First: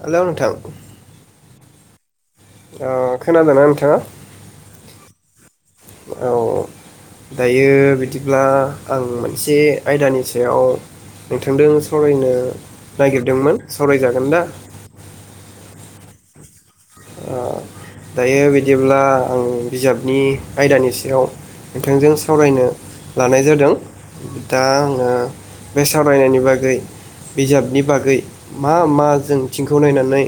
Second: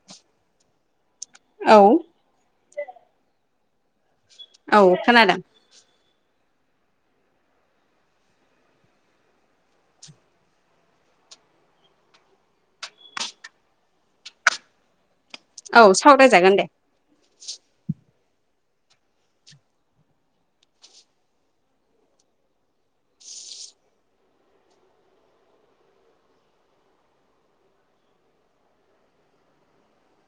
Hello नोंथां औ। ओ [unintelligible] औ खानादों। औ। दायो बिदिब्ला आं मोनसे आयदानि सायाव नोंथांजों सावरायनो नागिरदोंमोन सावराय जागोन दा। औ सावराय जागोन दे। ओ दायो बि जेब्ला आं बिजाबनि आयदानि सायाव नोंथांजों सावरायनो लानाय जादों दा आङो बे सावरायनायनि बागै बिजाबनि बागै मा मा जोंथिंखौ नायनानै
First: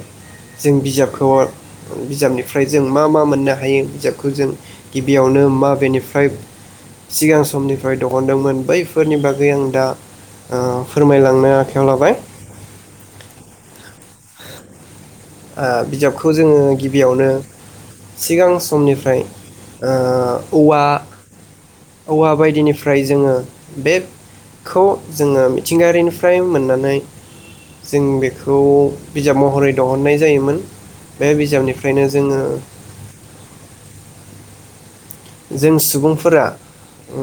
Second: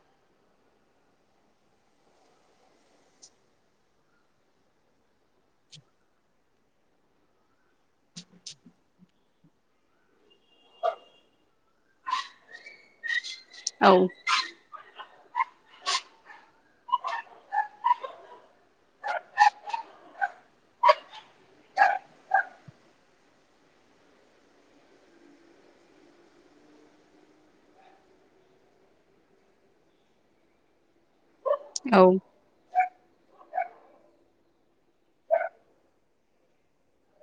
जों बिजाबखौ बिजाबनिफ्राय जों मा मा मोननो हायो बिजाबखौ जों गिबियावनो मााबेनिफ्राय सिगां समनिफ्राय दिहनदोंमोन बैफोरनि बागै आं दा ओ फोरमायलांनो आखायाव लाबाय। औ। ओ बिजाबखौ जोङो गिबियावनो सिगां समनिफ्राय ओ औवा औवा बायदिनिफ्राय जोङो बेखौ जोङो मिथिंगायारिनिफ्राय मोननानै जों बेखौ बिजाब महरै दिहननाय जायोमोन। बे औ बिजाबनिफ्रायनो जोङो जों सुबुंफोरा ओ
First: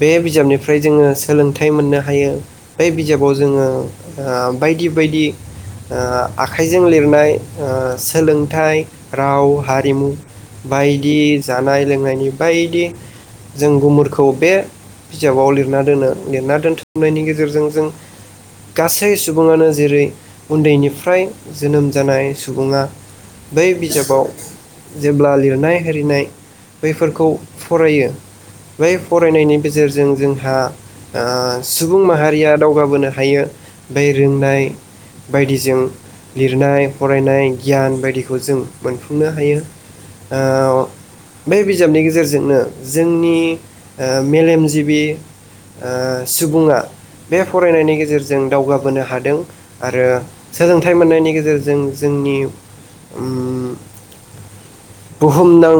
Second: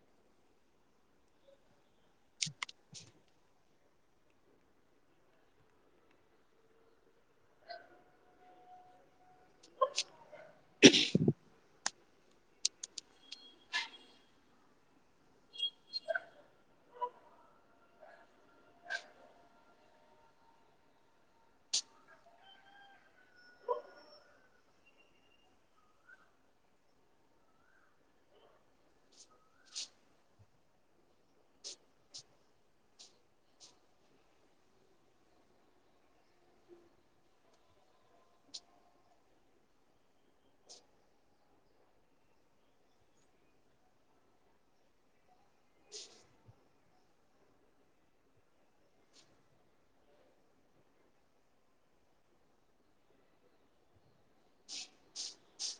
बे बिजाबनिफ्राय जोङो सोलोंथाइ मोननो हायो बे बिजाबाव जोङो ओ बायदि बायदि ओ आखाइजों लिरनाय ओ सोलोंथाइ राव हारिमु बायदि जानाय। लोंनायनि बायदि जों गुमुरखौ बे बिजाबाव लिरना दोनो लिरना दोनथुमनायनि गेजेरजों जों गासै सुबुङानो जेरै उन्दैनिफ्राय जोनोम जानाय सुबुङा बै बिजाबाव जेब्ला लिरनाय होरिनाय बैफोरखौ फरायो बै फरायनायनि गेजेरजों जोंहा ओ सुबुं माहारिया दावगाबोनो हायो बै रोंनाय बायदिजों लिरनाय फरायनाय गियान बायदिखौ जों मोनफुंनो हायो। ओ बे बिजाबनि गेजेरजोंनो जोंनि ओ मेलेमजिबि ओ सुबुङा बे फरायनायनि गेजेरजों दावगाबोनो हादों आरो सोलोंथाइ मोननायनि गेजेरजों जोंनि उम। बुहुमनां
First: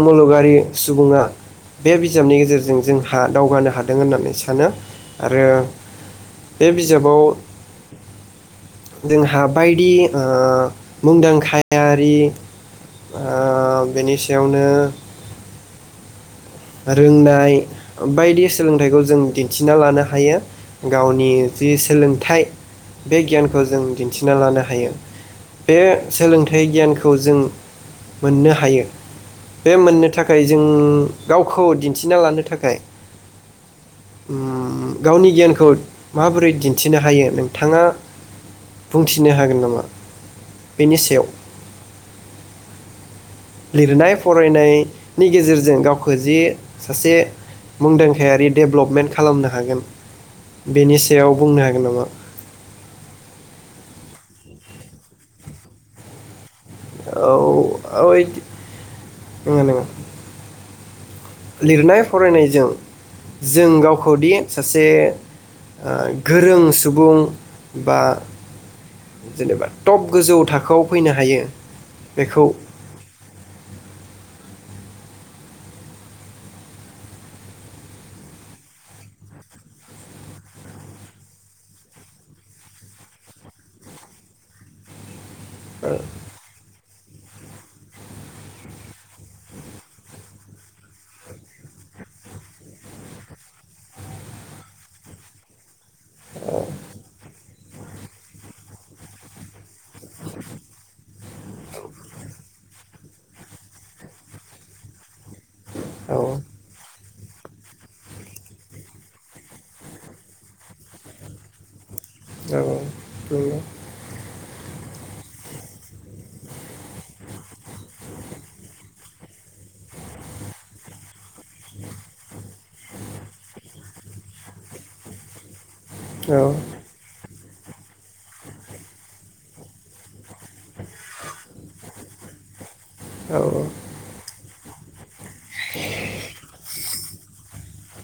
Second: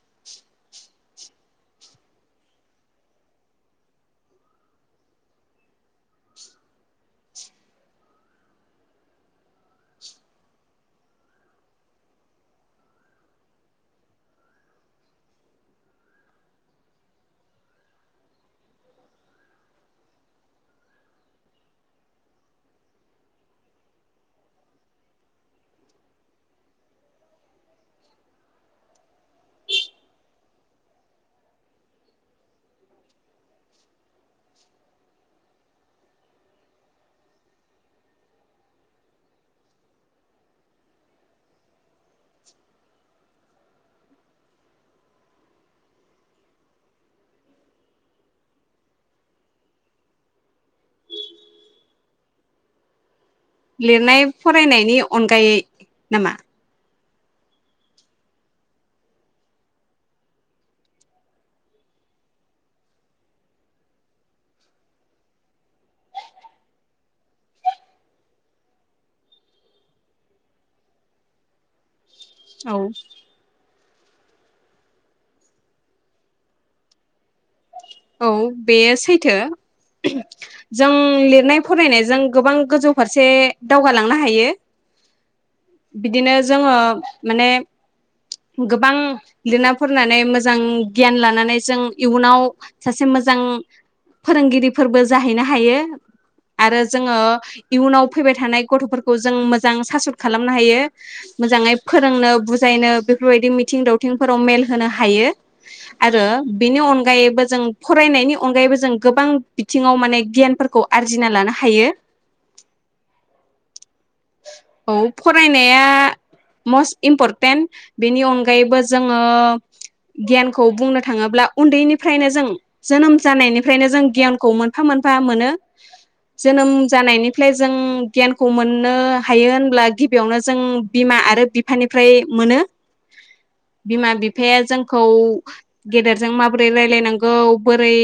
[unintelligible] यारि सुबुङा बे बिजाबनि गेजेरजों जोंहा दावगानो हादों होननानै सानो आरो बे बिजाबाव जोंहा बायदि ओ मुंदांखायारि। ओ बेनि सायावनो रोंनाय बायदि सोलोंथाइखौ जों दिन्थिना लानो हायो गावनि जि सोलोंथाइ बे गियानखौ जों दिन्थिना लानो हायो बे सोलोंथाइ गियानखौ जों मोननो हायो बे मोननो थाखाय जों गावखौ दिन्थिना लानो थाखाय उम गावनि गियानखौ माबोरै दिन्थिनो हायो नोंथाङा बुंथिनो हागोन नामा बेनि सायाव लिरनाय फरायनायनि गेजेरजों गावखौ जि सासे मुंदांखायारि डेभलपमेन्ट खालामनो हागोन बेनि सायाव बुंनो हागोन नामा? लिरनाय फरायनायनि अनगायै नामा? औ [unintelligible] नोंगो लिरनाय फरायनायजों जों गावखौदि सासे ओ गोरों सुबुं बा जेनेबा टप गोजौ थाखोयाव फैनो हायो बेखौ औ औ बेयो सैथो जों लिरनाय फरायनायजों गोबां गोजौ फारसे दावगालांनो हायो। बिदिनो जोङो। माने गोबां लिरना फनानै मोजां गियान लानानै जों इयुनाव सासे मोजां फोरोंगिरिफोरबो जाहैनो हायो आरो जोङो इयुनाव फैबाय थानाय गथ'फोरखौ जों मोजां सासुट खालामनो हायो मोजाङै फोरोंनो बुजायनो बेफोरबायदि मिथिं दावथिंफोराव मेल होनो हायो औ आरो बेनि अनगायैबो जों फरायनायनि अनगायैबो जों गोबां बिथिङाव माने गियानफोरखौ आरजिना लानो हायो औ औ फरायनाया मस्ट इम्परटेन्ट बेनि अनगायैबो जोङो गियानखौ बुंनो थाङोब्ला उन्दैनिफ्रायनो जों जोनोम जानायनिफ्रायनो जों गियानखौ मोनफा मोनफा मोनो जोनोम जानायनि फ्ले जों गियानखौ मोननो हायो होनब्ला गिबियावनो जों बिमा आरो बिफानिफ्राय मोनो औ बिमा बिफाया जोंखौ गेदेरजों माबोरै रायजलायनांगौ। बोरै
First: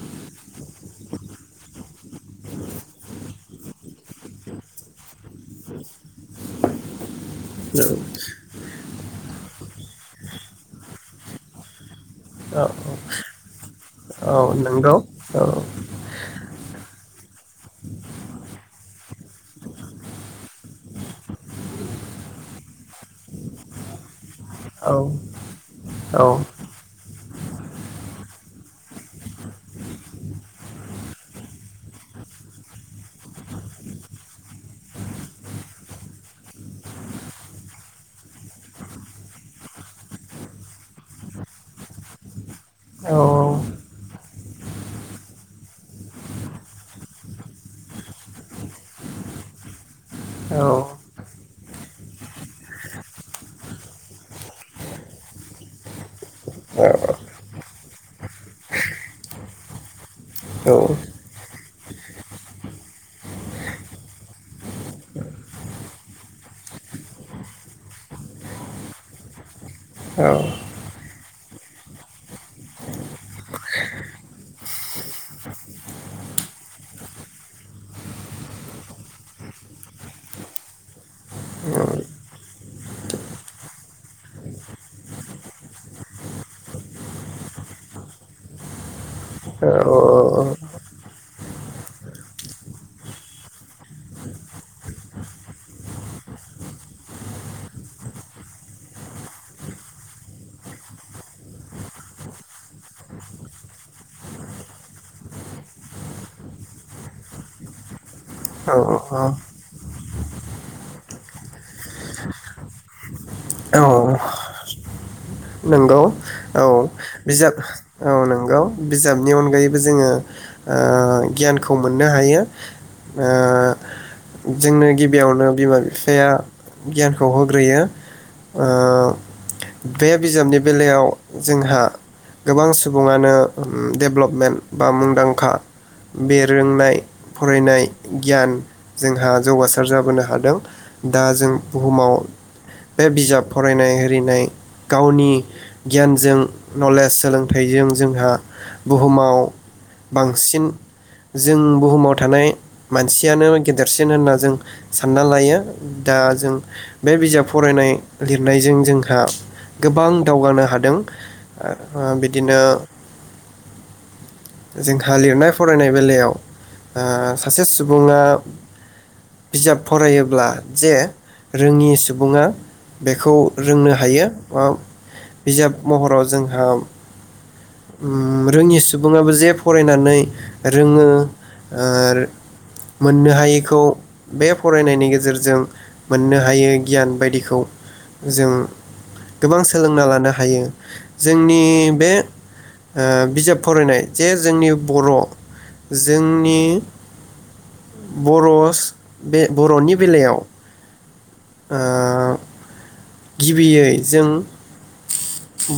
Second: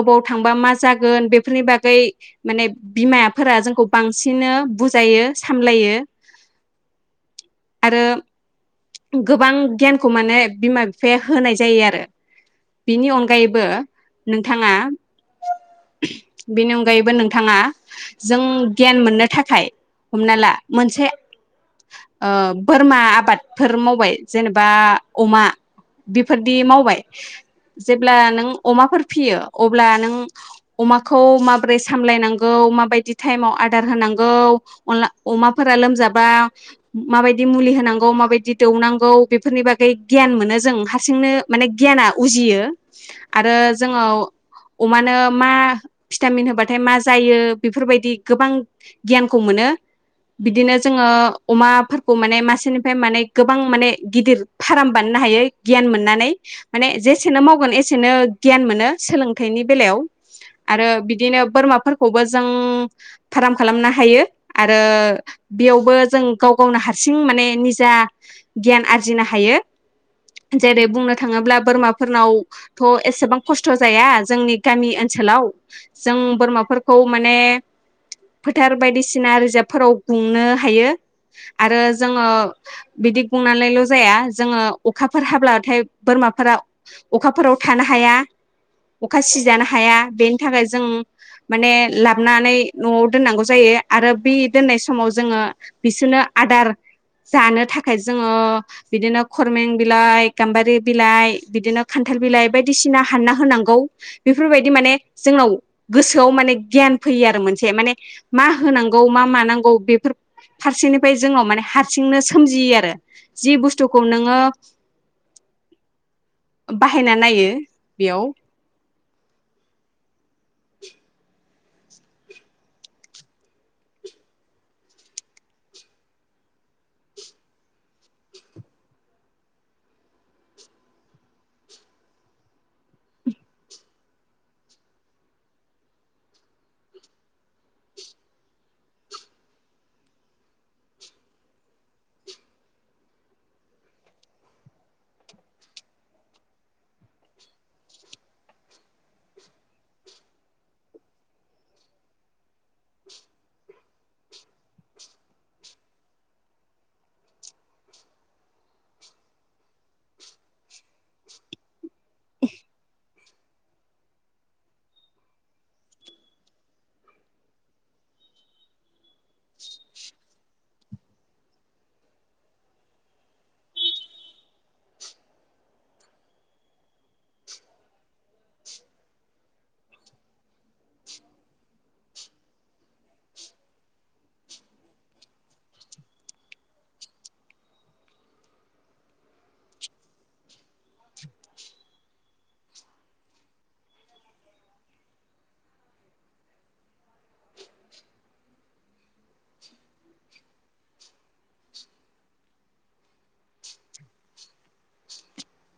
अबाव थांबा मा जागोन बेफोरनि बागै माने बिमाफोरा जोंखौ बांसिनै बुजायो सामलायो औ आरो गोबां गियानखौ माने बिमा बिफाया होनाय जायो आरो औ बिनि अनगा गायबो औ नोंथाङा नंगौ औ बेनि अनगायैबो नोंथाङा जों गियान मोननो थाखाय हमना ला मोनसे बोरमा आबादफोर मावबाय जेनेबा औ अमा औ बेफोरदि मावबाय। जेब्ला नों अमाफोर फियो अब्ला नों अमाखौ माबोरै सामलायनांगौ माबायदि टाइमाव आदार होनांगौ अनला अमाफोरा लोमजाबा माबायदि मुलि होनांगौ माबायदि दौनांगौ बेफोरनि बागै गियान मोनो जों हारसिंनो माने गियाना उजियो औ आरो जोङो अमानो मा भिटामिन होबाथाय मा जायो बेफोरबायदि गोबां गियानखौ मोनो बिदिनो जोङो अमाफोरखौ माने मासेनिफ्राय माने गोबां माने गिदिर फार्म बानायनो हायो गियान मोननानै माने जेसेनो माव गुबुन एसेनो गियान मोनो सोलोंथाइनि बेलायाव आरो बिदिनो बोरमाफोरखौबो जों फार्म खालामनो हायो आरो बेयावबो जों गाव गावनो हारसिं माने निजा गियान आरजिनो हायो। औ जरै बुंनो थाङोब्ला बोरमाफोरनाव थ' एसेबां खस्थ' जाया जोंनि गामि ओनसोलाव जों बोरमाफोरखौ माने फोथार बायदिसिना रिजाब्फोराव गुंनो हायो आरो जोङो बिदि गुंनानैल' जाया जोङो अखाफोर हाब्लाथाय बोरमाफोरा अखाफोराव थानो हाया अखा सिजानो हाया बेनि थाखाय जों माने लाबोनानै न'आव दोननांगौ जायो आरो बे दोननाय समाव जोङो बिसोरनो आदार जानो थाखाय जोङो बिदिनो खरमें बिलाइ गाम्बारि बिलाइ बिदिनो खान्थाल बिलाइ बायदिसिना हानना होनांगौ बेफोरबायदि माने जोंनाव गोसोआव माने गियान फैयो आरो मोनसे माने मा होनांगौ मा औ मानांगौ बेफोर फारसेंनिफ्राय जोङनो माने हारसिंनो सोमजियो आरो जि बुस्थुखौ नोङो नोंगौ औ बाहायना नायो बिजाब औ बेयाव नंगौ बिजाबनि अनगायैबो जोङो। गियानखौ मोननो हायो जोंनो गिबियावनो बिमा बिफाया गियानखौ होग्रोयो। बे बिजाबनि बेलायाव जोंहा गोबां सुबुङानो दडेभ्लपमेन्ट बा मुंदांखा बे रोंनाय फरायनाय गियान जोंहा जौगासार जाबोनो हादों दा जों बुहुमाव बे बिजाब फरायनाय आरिनाय। गावनि गियानजों नलेज सोलोंथाइजों जोंहा बुहुमाव बांसिन जों बुहुमाव थानाय मानसियानो गेदेरसिन होनना जों सानना लायो दा जों बे बिजाब फरायनाय लिरनायजों जोंहा गोबां दावगानो हादों। आ बिदिनो जोंहा लिरनाय फरायनाय बेलायाव आ सासे सुबुङा बिजाब फरायोब्ला जे रोङि सुबुङा बेखौ रोंनो हायो बा बिजाब महराव जोंहा उम रोङि सुबुं बुङाबो जे फरायनानै रोङो ओ मोननो हायैखौ बे फरायनायनि गेजेरजों मोननो हायै गियान बायदिखौ जों गोबां सोलोंना लानो हायो जोंनि बे ओ बिजाब फरायनाय जे जोंनि बर' जोंनि बरस बे बर'नि बेलायाव ओ गिबियै जों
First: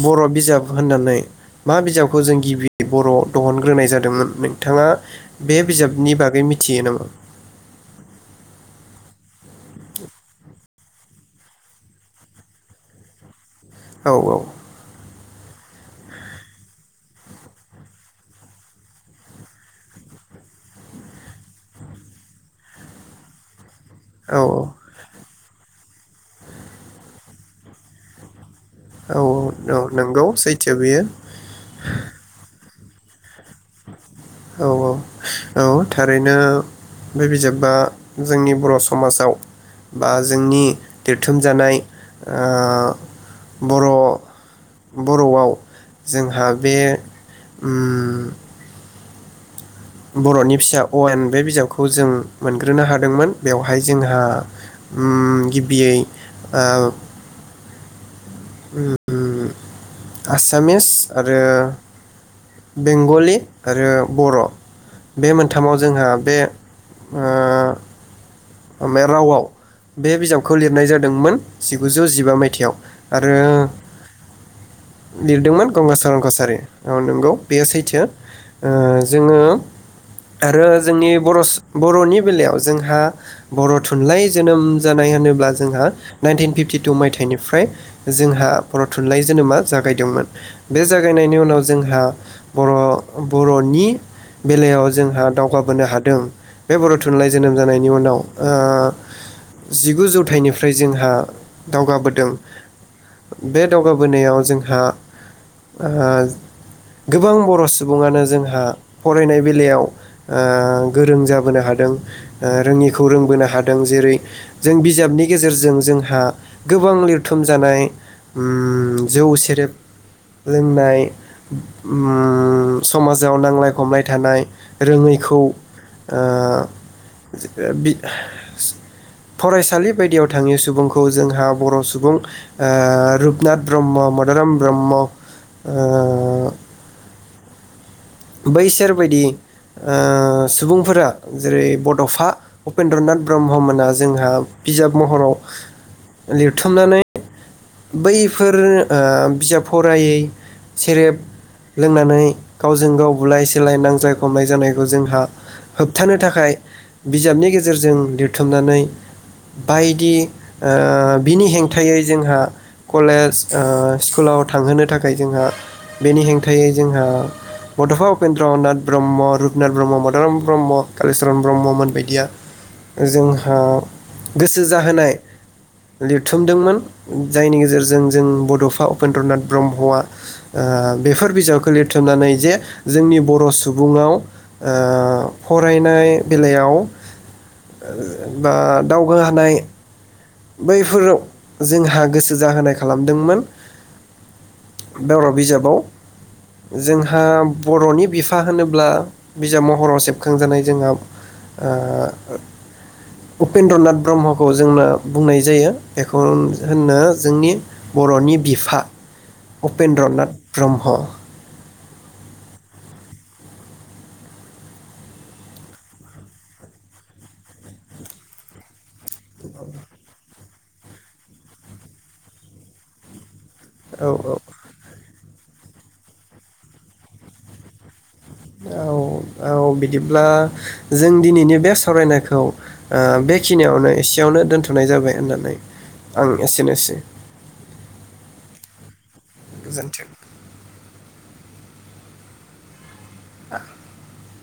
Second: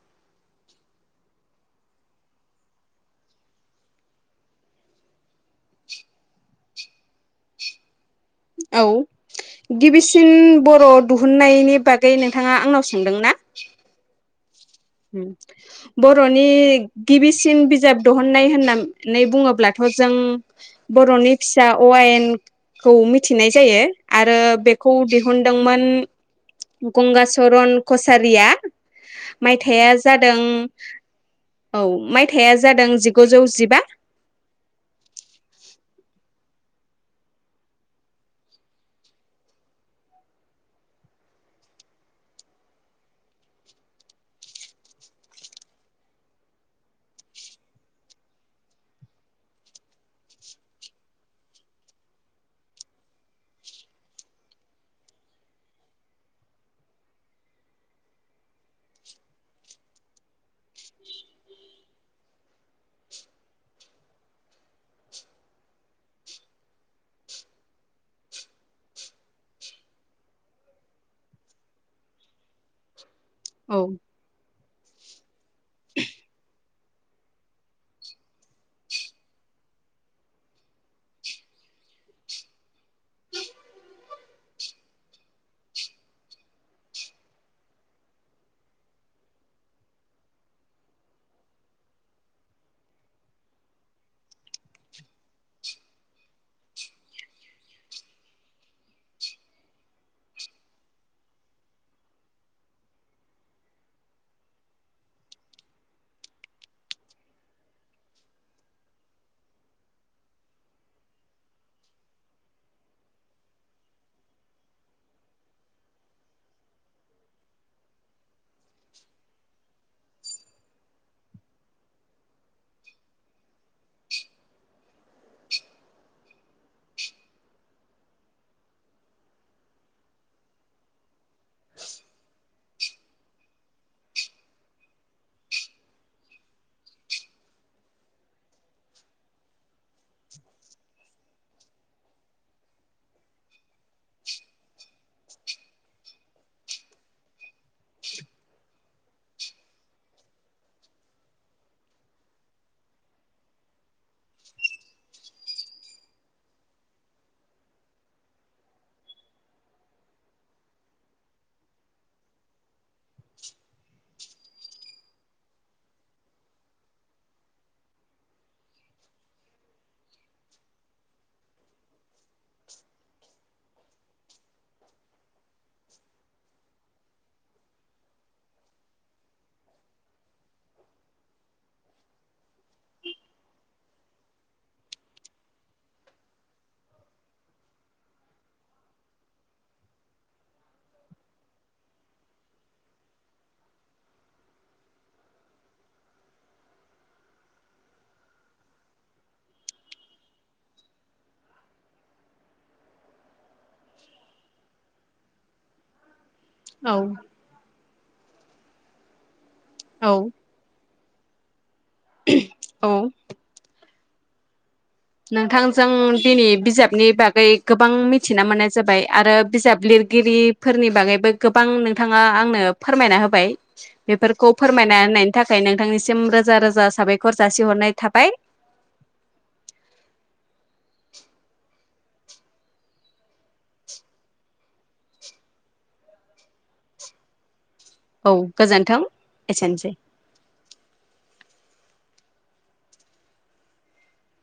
बर' बिजाब होननानै मा बिजाबखौ जों गिबियै बर' दिहुनग्रोनाय जादोंमोन नोंथाङा बे बिजाबनि बागै मिथियो नामा? औ गिबिसिन बर' दिहुननायनि बागै नोंथाङा आंनाव सोंदों ना? औ औ उम बर'नि गिबिसिन बिजाब दिहुननाय होननानै बुङोब्लाथ' जों बर'नि फिसा अवायेन खौ मिथिनाय जायो। औ आरो बेखौ दि हुनदोंमोन गंगचरन कसारिया। औ औ मायथाइया नंगौ जादों सैथो बेयो औ माइथाइया जादों जिगुजौ जिबा। औ औ औ थारैनो बे बिजाबा जोंनि बर' समाजाव बा जोंनि देरथोमजानाय आ बर' बर'आव जोंहा बे उम बर'नि फिसा अ' आयेन बे बिजाबखौ जों मोनग्रोनो हादोंमोन बेवहाय जोंहा उम गिबियै ओ उम। आसामिस आरो बेंगलि आरो बर' बे मोनथामाव जोंहा बे ओ अ मा रावआव बे बिजाबखौ लिरनाय जादोंमोन जिगुजौ जिबा मायथाइयाव। आरो औ लिरदोंमोन गंगचरन कसारि औ नंगौ बेयो सैथो ओ जोङो आरो जोंनि बर' बर'नि बेलायाव जोंहा बर' थुनलाइ जोनोम जानाय होनोब्ला जोंहा नाइनटिन फिफ्टिटु मायथाइनिफ्राय जोंहा बर' थुनलाइ जोनोमा जागायदोंमोन बे जागायनायनि उनाव जोंहा बर' बर'नि बेलायाव जोंहा दावगाबोनो हादों बे बर' थुनलाइ जोनोम जानायनि उनाव ओ जिगु जौथाइनिफ्राय जोंहा दावगाबोदों। बे दावगाबोनायाव जोंहा आह गोबां बर' सुबुङानो जोंहा फरायनाय बेलायाव ओ गोरों जाबोनो हादों ओ रोङि खौ रोंबोनो हादों जेरै जों बिजाबनि गेजेरजों जोंहा गोबां लिरथुम जानाय उम जौ सेरेब लोंनाय उम समाजाव नांलाय खमलाय थानाय रोङैखौ ओ ओ बि फरायसालि बायदियाव थाङैयाव सुबुंखौ जोंहा बर' सुबुं ओ रुपनाथ ब्रह्म मदाराम ब्रह्म ओ बैसोरबायदि ओ सुबुंफोरा जेरै बड'फा उपेन्द्रनाथ ब्रह्ममोना जोंहा बिजाब महराव लिरथुमनानै बैफोर ओ बिजाब फरायै सेरेब लोंनानै गावजों गाव बुलाय सोलाय नांज्लाय खमलाय जानायखौ जोंहा होबथानो थाखाय बिजाबनि गेजेरजों लिरथुमनानै बायदि ओ बिनि हेंथायै जोंहा कलेज ओ स्कुलाव थांहोनो थाखाय जोंहा बेनि हेंथायै जोंहा बड'फा उपेन्द्रनाथ ब्रह्म रुपनाथ ब्रह्म मदराम ब्रह्म कालिचरन ब्रह्ममोन बायदिया जों ओ गोसो जाहोनाय लिरथुमदोंमोन। जायनि गेजेरजों जों बड'फा उपेन्द्रनाथ ब्रह्मआ ओ बेफोर बिजाबखौ लिरथुमनानै जे जोंनि बर' सुबुंआव ओ फरायनाय बेलायाव बा दावगा होनाय बैफोराव जोंहा गोसो जाहोनाय खालामदोंमोन बर' बिजाबाव जोंहा बर'नि बिफा होनोब्ला बिजाब महराव सेबखांजानाय जोंहा आ उपेन्द्रनाथ ब्रह्मखौ जोंनो बुंनाय जायो। एखौ औ होनो जोंनि बर'नि बिफा। उपेन्द्रनाथ औ ब्रह्म। औ। नोंथांजों दिनै बिजाबनि बागै गोबां मिथिना मोननाय जाबाय। आरो बिजाब लिरगिरि फोरनि बागैबो गोबां नोंथाङा आंनो फोरमायना होबाय। औ बेफोरखौ फोरमायना होनाय नि थाखाय नोंथांनिसिम रोजा रोजा साबायखर जासिहरनाय थाबाय। औ औ बिदिब्ला जों दिनैनि बे सावरायनायखौ ओ बेखिनियावनो एसेयावनो दोनथ'नाय जाबाय होननानै आं एसेनोसै। औ गोजोन्थों एसेनोसै। गोजोन्थों [unintelligible]